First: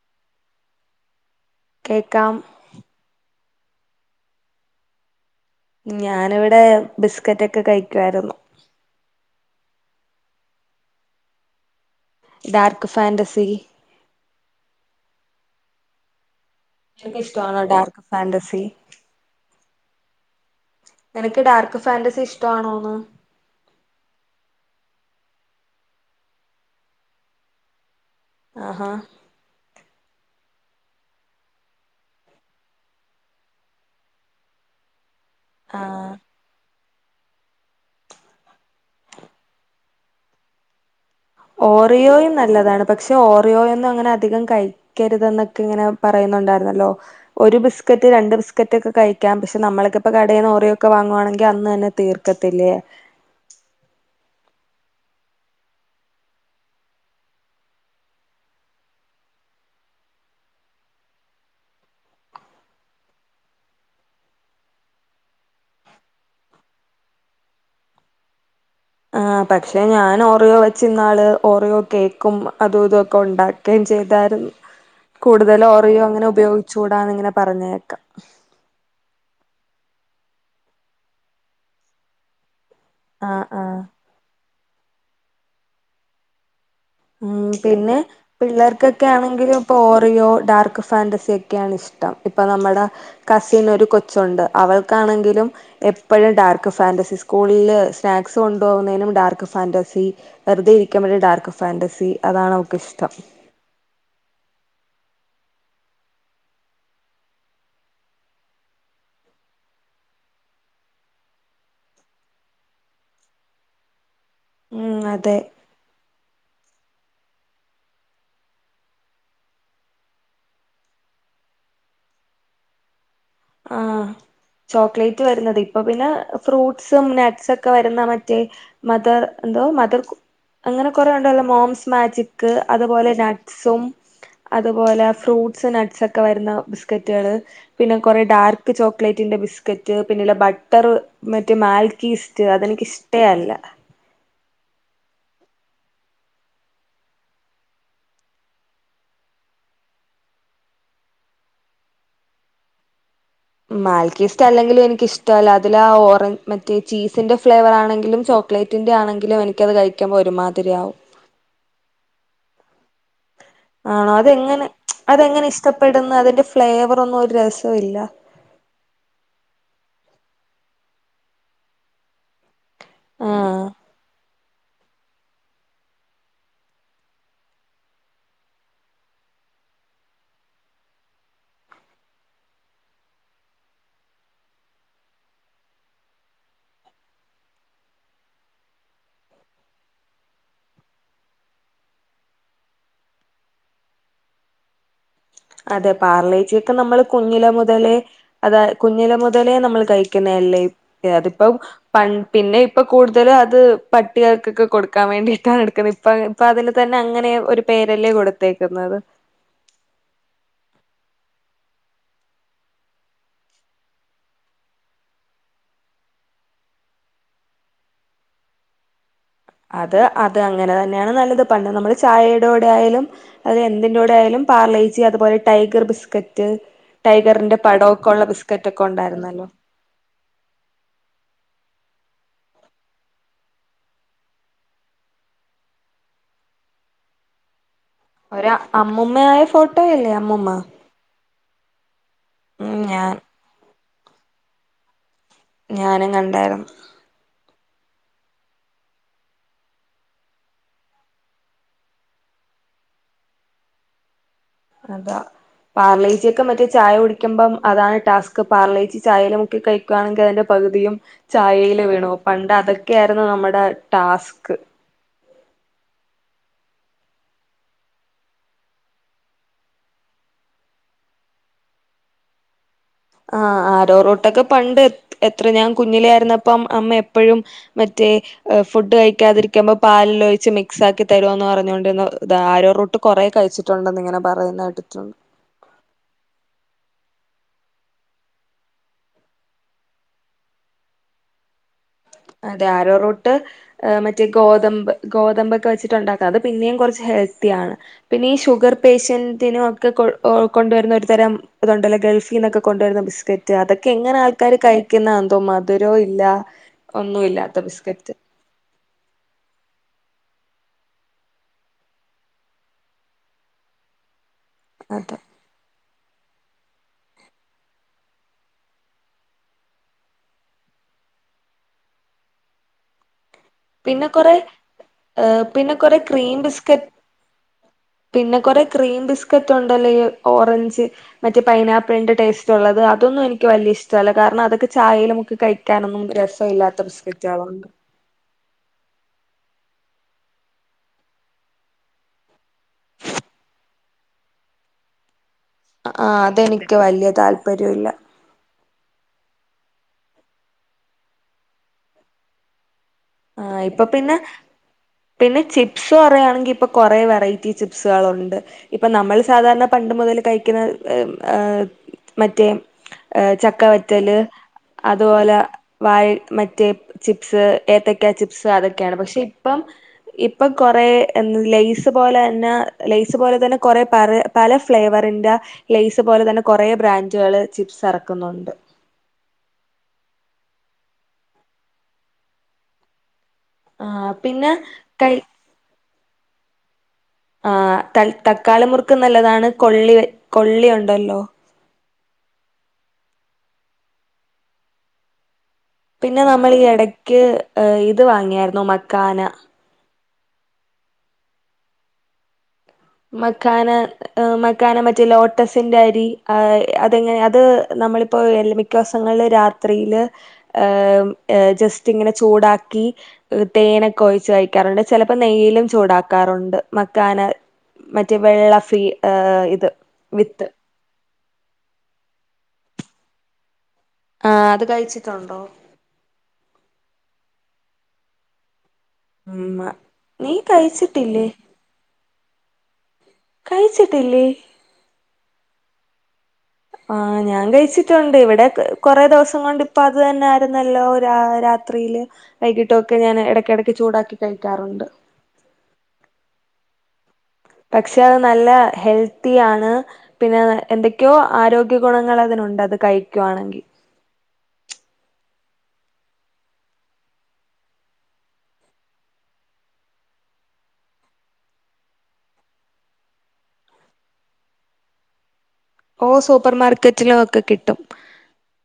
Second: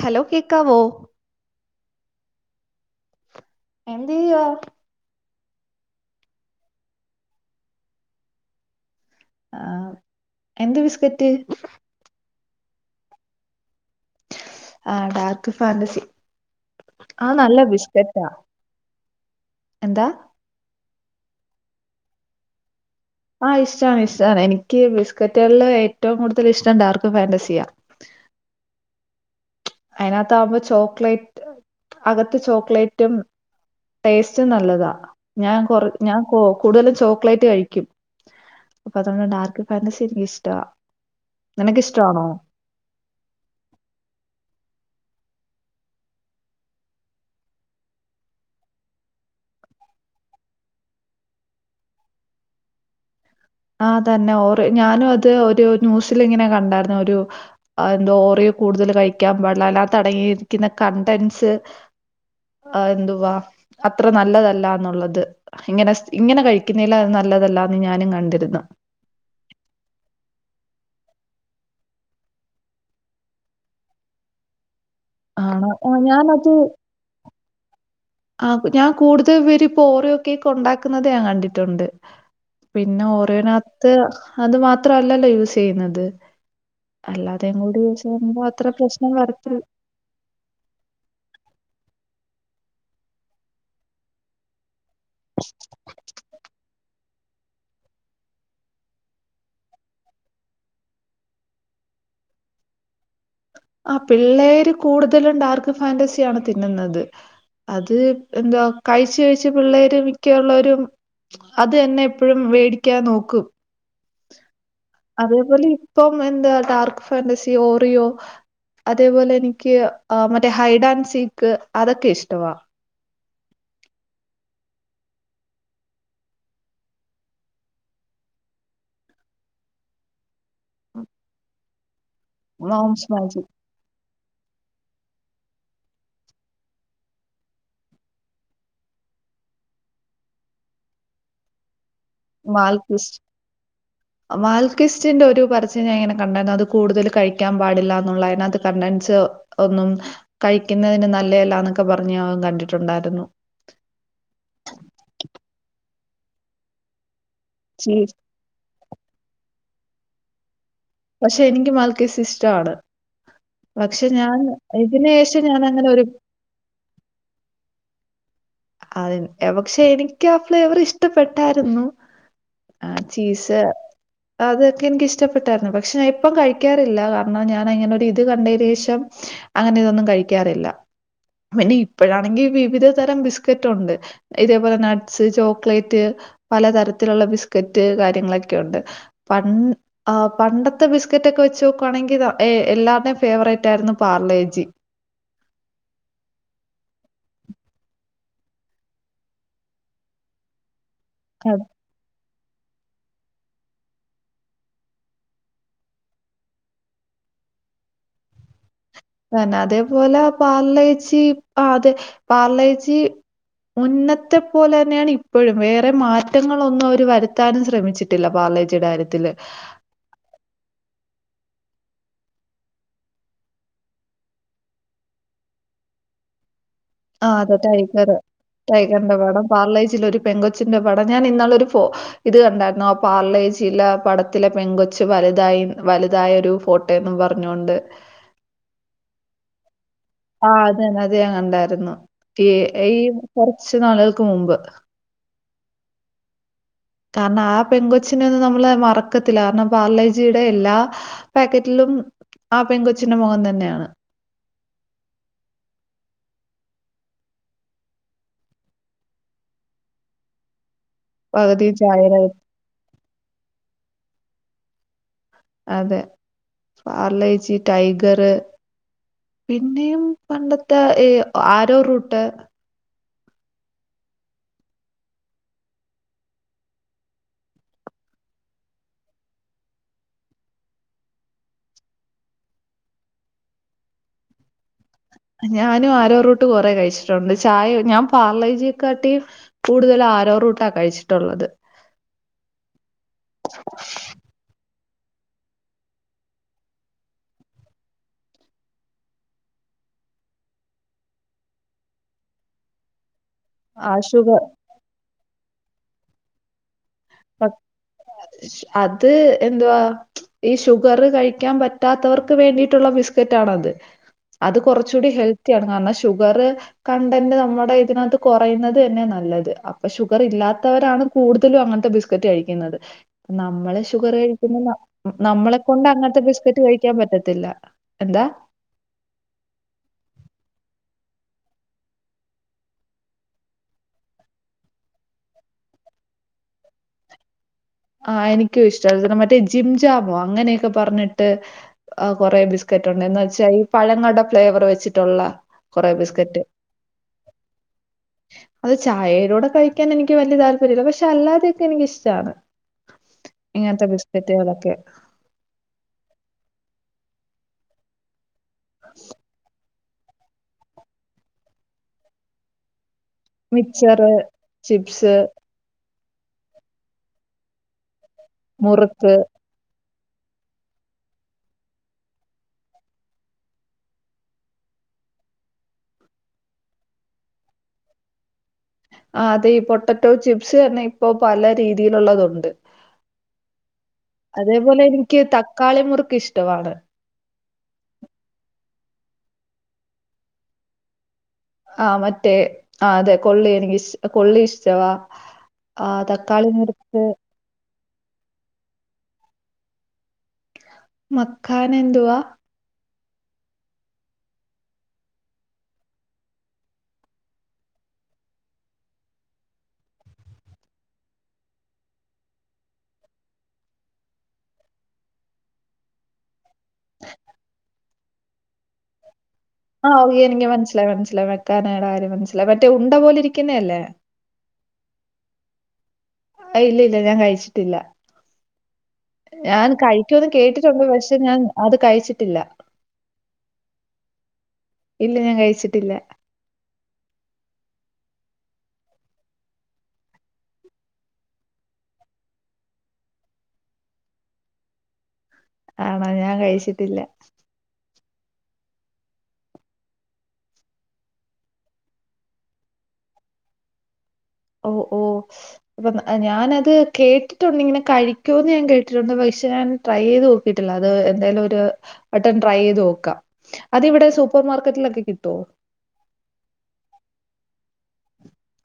Hello കേക്കാവോ കേൾക്കാം എന്ത് ചെയ്യുവാ ഞാനിവിടെ ബിസ്കറ്റ് ഒക്കെ കഴിക്കുവായിരിന്നു. ആ എന്ത് ബിസ്കറ്റ്. Dark Fantasy. അ ഡാർക്ക് ഫാന്റസി. നിനക്ക് അ നല്ല ഇഷ്ടമാണോ ഡാർക്ക് ബിസ്കറ്റാ ഫാന്റസി എന്താ- നിനക്ക് ഡാർക്ക് ഫാന്റസി ഇഷ്ടാണോന്ന്. അ ഇഷ്ടാണ് ഇഷ്ടാണ് എനിക്ക് ബിസ്കറ്റുകളില് ഏറ്റവും കൂടുതൽ ഇഷ്ടം ഡാർക്ക്‌ ഫന്റാസിയ. അ ആ അതിനാത്താവുമ്പ ചോക്ലേറ്റ് അകത്ത് ചോക്ലേറ്റും ടേസ്റ്റും നല്ലതാ. ഞാൻ കൊറു ആഹ് ഞാൻ കൂടുതലും ചോക്ലേറ്റ് കഴിക്കും അപ്പൊ അതുകൊണ്ട് ഡാർക്ക് ഫാന്റസി എനിക്കിഷ്ടവാ ഓറിയോയും നല്ലതാണ് പക്ഷെ ഓറിയോയൊന്നും അങ്ങനെ അധികം കഴിക്കരുതന്നെക്കെ ഇങ്ങനെ പറയുന്നുണ്ടായിരുന്നല്ലോ ഒരു ബിസ്ക്കറ്റ് രണ്ട് ബിസ്കറ്റ് ഒക്കെ കഴിക്കാം പക്ഷെ നമ്മൾക്കിപ്പ കടേന്ന് ഓറിയൊക്കെ വാങ്ങുവാണെങ്കിൽ അന്ന് തന്നെ തീർക്കത്തില്ലേ. ആ തന്നെ ഓറി ഞാനും അത് ഒരു ന്യൂസിൽ ഇങ്ങനെ കണ്ടായിരുന്നു ഒരു അതു ഓറിയോ കൂടുതൽ കഴിക്കാൻ പാടില്ല അതിനകത്ത്ടങ്ങിയിരിക്കുന്ന കണ്ടന്സ് എന്തുവാ അത്ര നല്ലതല്ലാന്നുള്ളത് ഇങ്ങനെ ഇങ്ങനെ കഴിക്കുന്നില്ല അത് നല്ലതല്ലാന്ന് ഞാനും കണ്ട്. ആ പക്ഷേ ഞാൻ ഓറിയോ വെച്ചന്നാള് ഓറിയോ കേക്കും അതും ഇതൊക്കെ ഉണ്ടാക്കേം ചെയ്തായിരുന്നു. കൂടുതല് ആണോ ആ, ഓറിയോ അങ്ങനെ ഞാനത് ഉപയോഗിച്ചൂടാന്ന് ഇങ്ങനെ പറഞ്ഞേക്കാം ആ ഞാൻ കൂടുതൽ പേരും ഇപ്പോ ഓറിയോ കേക്ക് ഉണ്ടാക്കുന്നത് ഞാൻ കണ്ടിട്ടുണ്ട്. പിന്നെ ആ ആ ഒറിയോനാകത്തു അത് മാ ത്രല്ലല്ലോ യൂസ് ചെയ്യുന്നത്. ഉം അല്ലാതെയും കൂടി പിന്നെ യൂസ് ചെയ്യുമ്പോൾ അത്ര പിള്ളേർക്കൊക്കെ പ്രശ്നം ആണെങ്കിലും വരത്തില്ല ഇപ്പൊ ഓറിയോ ഡാർക്ക്‌ ഫാന്റസി ഒക്കെയാണ് ഇഷ്ടം. ഇപ്പൊ നമ്മട കസിൻ ഒരു കൊച്ചുണ്ട് അവൾ ക്കാണെങ്കിലും എപ്പഴും ഡാർക്ക് ഫാൻറസിസ് സ്കൂളിൽ സ്നാക്സ് കൊണ്ടുപോകുന്നതിനും ഡാർക്ക് ഫാന്റസി വെറുതെ ഇരിക്കുമ്പോഴും ഡാർക്ക് ഫ ഫാന്റസി അതാണ് അവൾക്കിഷ്ടം. ആ പിള്ളേര് കൂടുതലും ഡാർക്ക് ഫാാന്റസിയാണ് തിന്നുന്നത് അത് എന്തുവാ കഴിച്ച് കഴിച്ച് പിള്ളേര് മിക്കോള്ളോരും അത് തന്നെ എപ്പോഴും വേടിക്കാൻ നോക്കും. ഉം അതെ അതേപോലെ ഇപ്പം എന്താ ഡാർക്ക് ഫാന്റസി ഓറിയോ അതേപോലെ എനിക്ക് ആ മറ്റേ ഹൈഡ് ആൻഡ് സീക്ക് അതൊക്കെ ഇഷ്ടവാ. ആ ചോക്ലേറ്റ് വരുന്നത് ഇപ്പൊ പിന്നെ ഫ്രൂട്ട്സും നട്ട്സ് ഒക്കെ വരുന്നാ മറ്റേ മദർ എന്തോ മദർകുക്ക് അങ്ങനെ കൊറെേ ഉണ്ടല്ലോ മോംസ് മാജിക്- ക്ക് മോംസ് അതുപോലെ മാജിക്, നട്സും അതുപോലെ ഫ്രൂട്ടസ് നട്ട്സ് ഒക്കെ വരുന്ന ബിസ്ക്കറ്റുകള് പിന്നെ കുറെ ഡാർക്ക് ചോക്ലേറ്റിന്റെ ബിസ്ക്കറ്റ് പിന്നെ ബട്ടർ മറ്റ് മാൽ- ക്കിസ്റ്റ് അത് എനിക്ക് ഇഷ്ട്ടേ അല്ല. മാൽക്കിസ്റ്റിന്റെ ഒരു പരസ്യം ഞാൻ ഇങ്ങനെ കണ്ടായിരുന്നു അത് കൂടുതൽ കഴിക്കാൻ പാടില്ല എന്നുള്ള അതിനകത്ത് കണ്ടൻസ് ഒന്നും കഴിക്കുന്നതിന് നല്ലതല്ലാ എന്നൊക്കെ പറഞ്ഞ് കണ്ടിട്ടുണ്ടായിരുന്നു. മാൽക്കീസ്റ്റ് അല്ലെങ്കിലും എനിക്കിഷ്ടപല്ല അതിലാ ആ ഓറഞ്ച് മറ്റേ ചീസ് തിന്റെ ഫ്ലേവർ ചീസ് ആണെങ്കിലും ചോക്ലേറ്റിന്റെ ആണെങ്കിലും എനിക് ക്കത് കഴിക്കുമ്പോ ഒരുമാ പക്ഷെ എനിക്ക് മൽക്കേസി ഇഷ്ടമാണ് ആണോ അതെങ്ങനെ ശേഷം അതെങ്ങനെ ഞാനങ്ങനെ ഒരു ഇഷ്ടപ്പെടുന്ന് അതിന്റെ ഫ്ലേവർ ഒന്നും ഒരു രസവു ഇല്ല അത് പക്ഷെ എനിക്ക് ആ ഫ്ലേവർ ഇഷ്ടപ്പെട്ടായിരുന്നു ആഹ് ചീസ് ആഹ് അതൊക്കെ എനിക്കിഷ്ടപ്പെട്ടായിരുന്നു പക്ഷെ ഞാൻ ഇപ്പം കഴിക്കാറില്ല കാരണം ഞാനങ്ങനെ ഒരു ഇത് കണ്ടതിന് ശേഷം അങ്ങനെ ഇതൊന്നും കഴിക്കാറില്ല പിന്നെ ഇപ്പഴാണെങ്കിൽ വിവിധ തരം ബിസ് ബിസ്കറ്റ് ഉണ്ട് ഇതേപോലെ നട്ട്സ് ചോക്ലേറ്റ് പലതരത്തിലുള്ള ബിസ്ക്കറ്റ് കാര്യങ്ങളൊക്കെ ഉണ്ട് പ പണ്ടത്തെ ബിസ്ക്കറ്റൊക്കെ വെച്ച് നോക്കുവാണെങ്കിൽ എല്ലാരുടെയും ഫേവറേറ്റ് ആയിരുന്നു പാർലേജി അതെ പാർലേജിയൊക്കെ നമ്മള് കുഞ്ഞില മുതലേ അതാ കുഞ്ഞില മുതലേ നമ്മൾ കഴിക്കുന്നല്ലേ ല്ലേ അതിപ്പം പ പിന്നെ ഇപ്പൊ കൂടുതലും അത് പട്ടികൾക്കൊക്കെ കൊടുക്കാൻ വേണ്ടിയിട്ടാണ് എടുക്കുന്നത് ഇപ്പൊ ഇപ്പ അതിന് തന്നെ അങ്ങനെ ഒരു പേരല്ലേ കൊടുത്തേക്കുന്നത് തന്നെ അതേപോലെ പാർലേച്ചി അതെ പാർലേച്ചി മുന്നത്തെ പോലെ തന്നെയാണ് ഇപ്പോഴും വേറെ മാറ്റങ്ങളൊന്നും അവര് വരുത്താനും ശ്രമിച്ചിട്ടില്ല പാർലേച്ചിയുടെ കാര്യത്തില് അത് അത് അങ്ങനെ തന്നെയാണ് നല്ലത് പണ്ട് നമ്മള് ചായയുടെ കൂടെ ആയാലും അത് എന്തിന്റെ കൂടെ ആയാലും പാർലേച്ചി അതുപോലെ ടൈഗർ ബിസ്കറ്റ് ആഹ് അതെ ടൈഗറ് ടൈഗറിന്റെ പടം ഉണ്ടായിരുന്നല്ലോ പാർലേജിൽ ഒരു പെങ്കൊച്ചിന്റെ പടം ഞാൻ ഇന്നാള് ഒരു ഫോ ഇത് കണ്ടായിരുന്നു ആ പാർലേജിലേ പടത്തിലെ പെങ്കൊച്ച് വലുതായി വലുതായ ഒരു ഫോട്ടോ എന്നും പറഞ്ഞൊണ്ട് ഒരു അമ്മൂമ്മയായ ഫോട്ടോ അല്ലേ അമ്മൂമ്മ ഉണ്ടാ രുന്നു റ്റിയേ ഏ കുറച്ച് റ്റ് നാളുകൾക്ക് മുമ്പ് ഞാനും കണ്ടായിരുന്നു കാരണം ആ പെൺ കൊച്ചിനെ ഒന്നും നമ്മള് മറക്കത്തില്ല കാരണം ബാർലേജിയുടെ എല്ലാ പാക്കറ്റിലും ആ പെൺ കൊച്ചിൻ്റെ മുഖം തന്നെയാണ് അതാ പാർലേച്ചിയൊക്കെ മറ്റേ ചായ കുടിക്കുമ്പം അതാണ് ടാസ്ക് പാർലേച്ചി ചായൽ മുക്കി കഴിക്കുകയാണെങ്കിൽ അതിന്റെ പകുതിയും പകുതി ചായേല് ചായയുടെ വീണുപോം പണ്ട് അതൊക്കെയാരുന്നു നമ്മുടെ ടാസ്ക് അതെ പാർലേജി ടൈഗർ പിന്നെയും പണ്ടത്തെ ഈ ആരോ റൂട്ട് ആ ആരോറൂട്ടൊക്കെ പണ്ട് എത്ര ഞാൻ കുഞ്ഞിലെ ആയിരുന്നപ്പം അമ്മ എപ്പഴും മറ്റേ ഫുഡ് കഴിക്കാതിരിക്കുമ്പോ പാലിലൊഴിച്ച് മിക്സ് ആക്കി തരുമോന്ന് പറഞ്ഞോണ്ടിര്ന്നതാ ആരോറൂട്ട് കൊറെ കഴിച്ചിട്ടുണ്ടെന്ന് ഇങ്ങനെ പറയുന്ന കേട്ടിട്ടുണ്ട് ഞാനും ആരോറൂട്ട് കുറെ കഴിച്ചിട്ടുണ്ട്. ചായെ ഞാൻ പാർലേജിയക്കാട്ടിയും കൂടുതല് ആരോറൂട്ടാ കഴിച്ചിട്ടുള്ളത്. അതെ ആരോറോട്ട് മറ്റേ ഗോതമ്പ് ഗോതമ്പൊക്കെ വെച്ചിട്ട് ഉണ്ടാക്കാ. അത് പിന്നെയും കുറച്ച് ഹെൽത്തി ആണ്. പിന്നെ ഈ ഷുഗർ പേഷ്യന്റിനും ഒക്കെ കൊണ്ടുവരുന്ന ഒരു തരം ഇതുണ്ടല്ലോ ഗൾഫീന്നൊക്കെ കൊണ്ടുവരുന്ന ബിസ്ക്ക റ്റ് അതൊക്കെ ആ ഷുഗർ എങ്ങനാൾക്കാര് കഴിക്കുന്ന ത് മധുരോ ഇല്ലാ ഒന്നു ഇല്ലാത്ത ബിസ്കറ്റ്. അത് എന്തുവാ ഈ ഷുഗർ കഴിക്കാൻ പറ്റാത്തവർക്ക് വേണ്ടിയിട്ടുള്ള ബിസ്കറ്റാണത്. അത് കുറച്ചൂടി അത ഹെൽത്തിയാണ്. കാരണച്ച് ഷുഗർ കണ്ടന്റ് നമ്മുടെ ഇതിനകത്ത് കുറയുന്നത് തന്നെ നല്ലത്. അപ്പൊ ഷുഗർ ഇല്ലാത്തവരാണ് കൂടുതലും അങ്ങൻത്തെ ബിസ് ക്കറ്റ് കഴിക്കുന്നത്. നമ്മള് പിന്നെ ഷുഗർ കൊറെ കഴിക്കുന്ന ന നമ്മളെ പിന്നെ കൊണ്ട് കൊറെ അങ്ങനത്തെ ക്രീം ബിസ്ക്കറ്റ് ബിസ്ക, കഴിക്കാൻ പറ്റത്തില്ല. എന്താ പിന്നെ കൊറെ ക്രീം ബിസ്കറ്റ് ഉണ്ടല്ലോ ഓറഞ്ച് മറ്റേ പൈനാപ്പിളിന്റെ ടേസ്റ്റ് ഉള്ളത്. അതൊന്നും എനിക്ക് വലിയ ഇഷ്ടവല്ല. കാരണം അതൊക്കെ ചായയിൽ മുക്കി കഴിക്കാനൊന്നും രസവില്ലാത്ത ബിസ്കറ്റുകളാഓണ്ട് ആ എനിക്കും ഇഷ്ടല്ല. ആ മറ്റേ ജിം ജാമോ, അങ്ങനെയൊക്കെ പറഞ്ഞിട്ട് കൊറേ ബിസ്ക്കറ്റ് ഉണ്ട്. എന്നു വച്ചാ ഈ പഴങ്ങളുടെ ഫ്ലേവർ വെച്ചിട്ടുള്ള കൊറെ അആ ബിസ്ക്കറ്റ് തെനിക്ക് വലിയ താല്പര്യവില്ല. അത് ചായേടെ കൂടെ കഴിക്കാൻ എനിക്ക് വലിയ താല്പര്യം ഇല്ല, പക്ഷെ അല്ലാതെയൊക്കെ എനിക്കിഷ്ടാണ്. ആഹ് ഇപ്പൊ ഇങ്ങനത്തെ പിന്നെ ബിസ്ക്കറ്റ്കളൊക്കെ. പിന്നെ ചിപ്സ് പറയാണെങ്കി ഇപ്പ കുറേ വെറൈറ്റി ചിപ്സുകള് ഉണ്ട് ഇപ്പൊ നമ്മൾ സാധാരണ പണ്ട് മുതൽ കഴിക്കുന്ന ആ മറ്റേ ആ മിച്ചറ് ചക്കവറ്റല് ചിപ്സ് അതുപോല വായ മറ്റേ ചിപ്സ് ഏത്ത [unintelligible] ചിപ്സ് അതൊക്കെയാണ് മുറുക്ക് പക്ഷെ ഇപ്പം ഇപ്പൊ കൊറെ ലെയ്സ് പോലെ ന്ന ലെയ്സ് പോലെ തന്നെ കൊറെ പ പല ഫ്ലേവറിന്റെ ലെയ്സ് പോലെ തന്നെ കൊറെ ബ്രാൻഡുകള് ചിപ്സ് ഇറക്കുന്നുണ്ട്. ആ അതെ ഈ പൊട്ടറ്റോ ചിപ്സ് ന്നെ ഇപ്പൊ പല രീതിയിലുള്ളതു ഉണ്ട്. ആഹ് പിന്നെ അതേപോലെ കൈ എനിക്ക് തക്കാളി മുറുക് ഇഷ്ടവാണ് ആ തൽ തക്കാളി മുറുക്ക് നല്ലതാണ് കൊള്ളി കൊള്ളി ഉണ്ടല്ലോ. ആ മറ്റേ ആ അതെ കൊള്ളി എനിക്ക്ഷ കൊള്ളി ഇഷ്ടവാ ആ പിന്നെ തക്കാളി നമ്മള് ഈ മുറിച്ച് എടയ്ക്ക് ഇത് വാങ്ങിയായിരുന്നു മക്കാന മക്കാന എന്തുവാ? മക്കാന, ഏ മക്കാന മറ്റേ ലോട്ടസിന്റെ അരി അതെങ്ങനെ അത് നമ്മളിപ്പോ എൽ മിക്ക ദിവസങ്ങളില് രാത്രിയില് ഏ ജസ്റ്റ് ഇങ്ങനെ ചൂടാക്കി തേനൊക്കെ ഒഴിച്ച് കഴിക്കാറുണ്ട്. ചിലപ്പോ നെയ്യിലും ചൂടാക്കാറുണ്ട്. മക്കാന മറ്റേ വെള്ള ഫ്രീ ഏയ് ആഹ് [unintelligible] എൻക്ക് മൻസ്സിലായ് മൻസ്സ് ലൊ മക്കാനേടെ കാര്യം മനസ്സിലി മറ്റേ ഉണ്ട പോല ഇരിക്കുന്ന അല്ലേ? ആ അത് കഴിച്ചിട്ടുണ്ടോ? അ ഇല്ല ഇല്ല ഞാൻ കഴിച്ചിട്ടില്ല ഉം ഞാൻ കഴിക്കൂന്ന് നീ കേട്ടിട്ടുണ്ട് പക്ഷേ കഴിച്ചിട്ടില്ലേ ഞാൻ അത് കഴിച്ചിട്ടില്ല കഴിച്ചിട്ടില്ലേ ഇല്ല ഞാൻ കഴി ച്ചിട്ട്ല്ലാ ആഹ് ഞാൻ കഴ്ച്ചിട്ടുണ്ട് ഇവിടെ കൊറേ ദിവസം കൊണ്ട് ഇപ്പ അത് തന്നെ ആര്ന്നല്ലോ രാ രാത്രിയില് വൈകിട്ടൊക്കെ ഞാൻ എടെക്കെടെക്ക് ചൂടാക്കി കഴിക്കാറുണ്ട് ആണോ ഞാൻ കഴ്ച്ചിട്ടില്ല പക്ഷെ അത് നല്ല ഹെൽത്തി ആണ് പിന്നെ എന്തൊക്ക്യോ ആരോഗ്യ ഗുണങ്ങളതിനുണ്ട് അത് കഴിക്കുവാണെങ്കി ഓ ഓ [unintelligible] ഞാനത് കേട്ടിട്ടുണ്ട് ഇങ്ങനെ കഴിക്കോന്ന് ഞാൻ കേട്ടിട്ടുണ്ട് പക്ഷെ ഞാൻ ട്രൈയ്യെയ്ത് നോക്കീട്ടില്ല അത് എന്തയാലും ഒര് വട്ടം ട്രൈയ്യെയ്താേക്കാം അത് ഇവിടെ സൂപ്പർ മാർക്കറ്റിലൊക്കെ കിട്ടാേ? ഓ സൂപ്പർമാർക്കറ്റിലാേക്കെ കിട്ടും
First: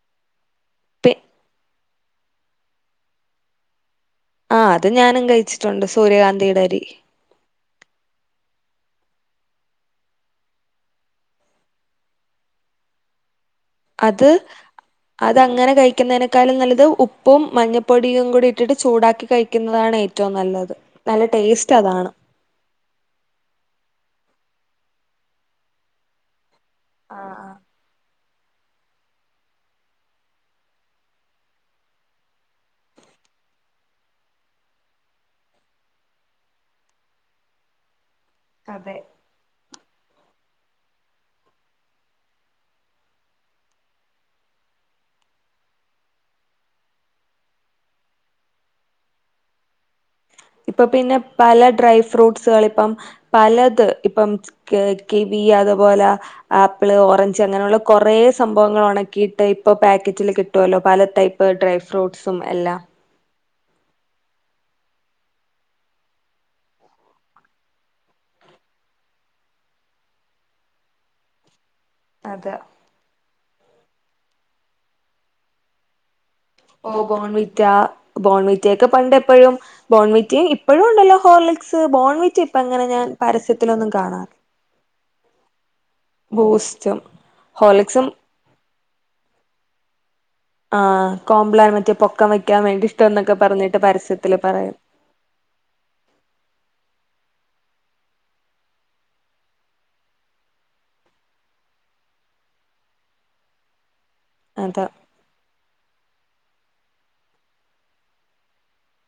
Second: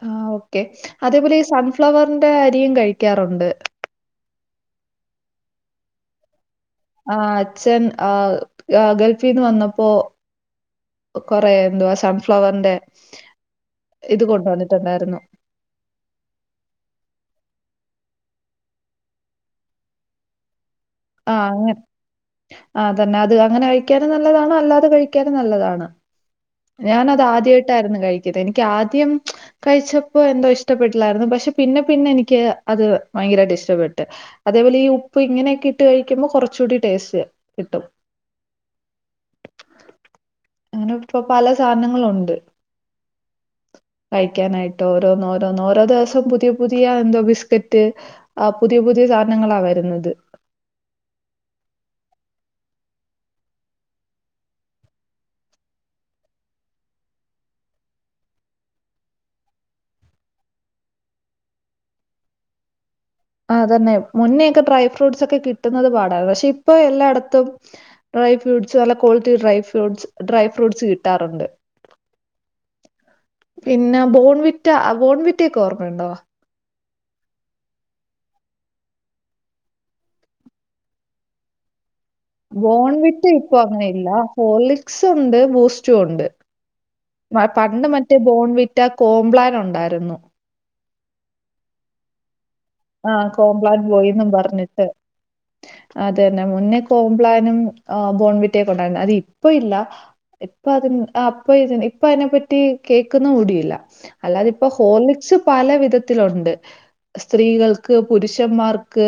ആ ഓക്കെ പി അതേപോലെ ഈ സൺഫ്ലവർ ന്റെ അരിയും കഴിക്കാറുണ്ട് ആഹ് അത് ഞാനും കഴ്ച്ചിട്ടുണ്ട് സൂര്യകാന്തീടെ ആഹ് അച്ഛൻ ആഹ് ആഹ് ഗൾഫീന്ന് വന്നപ്പോ കൊറേ എന്തുവാ സൺഫ്ലവർന്റെ അത് അത് അങ്ങനെ കഴിക്ക്ന്നേനേക്കാൾല് നല്ലത് ഉപ്പും മഞ്ഞ പൊടിയും കൂടെ ഇട്ടിട്ട് ചൂടാക്കി കഴിക്ക്ന്നതാണ് ഏറ്റവും നല്ലത് നല്ല ആഹ് അങ്ങനെ ടേസ്റ്റ് അതാണ് ആഹ് തന്നെ അത് അങ്ങനെ കഴിക്കാനും നല്ല ല്ലതാണ് അല്ലാതെ കഴിക്കാനും നല്ലതാണ് ഞാനത് ആഹ് ആദ്യായ്ട്ടായ്ര്ന്നു കഴി റ്റത് എനിക്ക് ആദ്യം കഴിച്ചപ്പോ എന്തോ ഇഷ്ടപ്പെട്ടില്ലായിരുന്നു പക്ഷെ പിന്നെ പിന്നെ എനിക്ക് അത് ഭയങ്കരായിട്ട് ഇഷ്ടപ്പെട്ട് അതേപോലെ ഈ ഉപ്പ് ഇങ്ങനെയൊക്കെ ഇട്ട് കഴിക്കുമ്പോൾ കുറച്ചുടി ടേസ്റ്റ് കിട്ടും അതെ അങ്ങനെ ഇപ്പൊ പല സാധനങ്ങളുണ്ട് കഴിക്കാനായിട്ട് ഓരോന്ന് ഓരോന്നോ ഓരോ ദിവസം പുതിയ പുതിയ എന്തോ ബിസ്കറ്റ് ആ പുതിയ പുതിയ സാധനങ്ങളാ വരുന്നത് ഇപ്പൊ പിന്നെ പല ഡ്രൈ ഫ്രൂട്ട്സുകൾ ഇപ്പം പലത് ഇപ്പം ക് കിവി അതുപോലെ ആപ്പിള് ഓറഞ്ച് അങ്ങനെയുള്ള കുറെ സംഭവങ്ങൾ ഉണക്കിയിട്ട് ഇപ്പൊ പാക്കറ്റില് കിട്ടുവല്ലോ പല ടൈപ്പ് ഡ്രൈ ഫ്രൂട്ട്സും എല്ലാം അതന്നെ മുന്നേക്കെ ഡ്രൈ ഫ്രൂട്ട്സ് ഒക്കെ കിട്ടുന്നത് പാടാണ് പക്ഷെ ഇപ്പൊ എല്ലായിടത്തും ഡ്രൈ ഫ്രൂട്ടട്സ് നല്ല quality dry fruits dry fruits കിട്ടാറുണ്ട് അത പിന്നെ ബോൺ വിറ്റ ബോൺ വിറ്റയക്കെ ഓർമ്മയുണ്ടോ ഓ ബോൺവിറ്റ ബോൺവിറ്റെക്കെ പണ്ട് എപ്പോഴും ബോൺവിറ്റയും ഇപ്പോഴും ഉണ്ടല്ലോ ഹോർലിക്സ് ബോൺവിറ്റ ഇപ്പ അങ്ങനെ ബോൺ ഞാൻ വിറ്റ് ഇപ്പൊ അങ്ങനെ പരസ്യത്തിലൊന്നും ഇല്ല കാണാറ് ഹോർളിക്സ് ഉണ്ട് ബൂസ്റ്റും ഉണ്ട് ബൂസ്റ്റും പണ്ട് ഹോർലിക്സും മറ്റേ ബോൺ വി റ്റ കോംബ്ലാൻ ഉണ്ടായിരുന്നു ആഹ് കോംപ്ലാൻ മറ്റേ പൊക്കം വയ് ആഹ് കോംബ്ലാൻ ബോയിന്നും പറയും പറഞ്ഞിട്ട് അതന്നെ മുന്നേ കോം പ്ലാനും ബോൺ വിറ്റിയകൊണ്ടാരുന്ന് അത് ഇപ്പ ഇല്ല ഇപ്പ അതി അപ്പൊ ഇ ഇപ്പ അതിനെപ്പറ്റി കേൾക്കുന്ന കൂടിയില്ല അല്ലാതെ ഇപ്പോ അതാ ഹോലിക്സ് പല വിധ ത്തിലണ്ട് സ്ത്രീകൾക്ക് പുരുഷന്മാർക്ക്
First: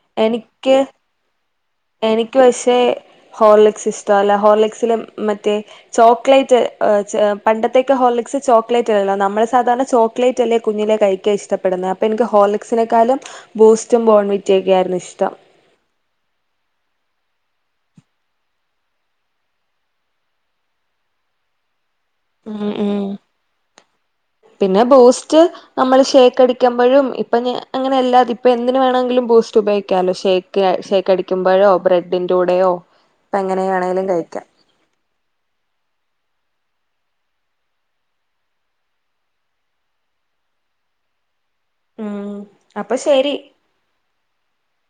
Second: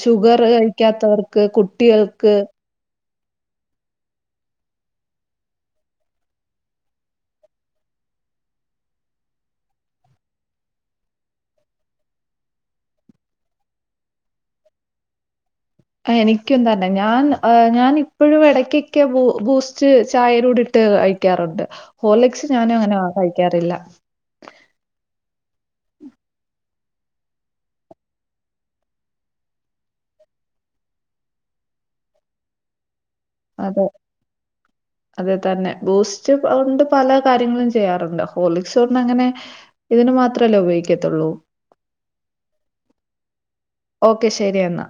ഷുഗർ എനിക്ക് കഴിക്കാത്തവർക്ക് കുട്ടികൾക്ക് ഹോർലെക്സ് ഇഷ്ടമല്ല ഹോർലെക്സില് മറ്റേ ചോക്ലേറ്റ് പണ്ടത്തേക്കെ ഹോർലെക്സ് ചോക്ലേറ്റ്ല്ലല്ലോ നമ്മള് സാധാരണ ചോക്ലേറ്റ് അല്ലേ കുഞ്ഞിലെ കഴിക്കാൻ ഇഷ്ടപ്പെടുന്നത് അപ്പൊ എനിക്ക് ഹോർലെക്സിനെക്കാളും ബൂസ്റ്റും ബോൺവി വിറ്റെക്കായിരുന്നു ഇഷ്ടം എനിക്കും തന്നെ ഞാൻ ഞാൻ ഇപ്പോഴും ഇടക്കൊക്കെ ബൂസ്റ്റ് ചായയിലൂടിട്ട് കഴിക്കാറുണ്ട് ഹോർലിക്സ് ഉം ഞാനും അങ്ങനെ ഉം കഴിക്കാറില്ല. പിന്നെ ബൂസ്റ്റ്‌ നമ്മള് ഷേക്കട മ്പോഴും ഇപ്പ അങ്ങനെല്ലാ ഇപ്പ എന്തിന് വേണമെങ്കിലും ബൂസ്റ്റ് ഉപയോഗിക്കാലോ ഷേക്ക് ഷേക്ക് അടിക്കുമ്പോഴോ ബ്രെഡിന്റെ കൂടെയോ ഇപ്പ എങ്ങനെ അതെ വേണേലും കഴിക്കാം അത് തന്നെ ബൂസ്റ്റ്ണ്ട് പല കാര്യങ്ങളും ചെയ്യാറുണ്ട് ഹോർലിക്സ് അങ്ങനെ ഇതിന് മാത്രമല്ലേ ഉപയോഗിക്കത്തുള്ളൂ ഉം അപ്പൊ ശരി ഓക്കെ ശരി എന്നാ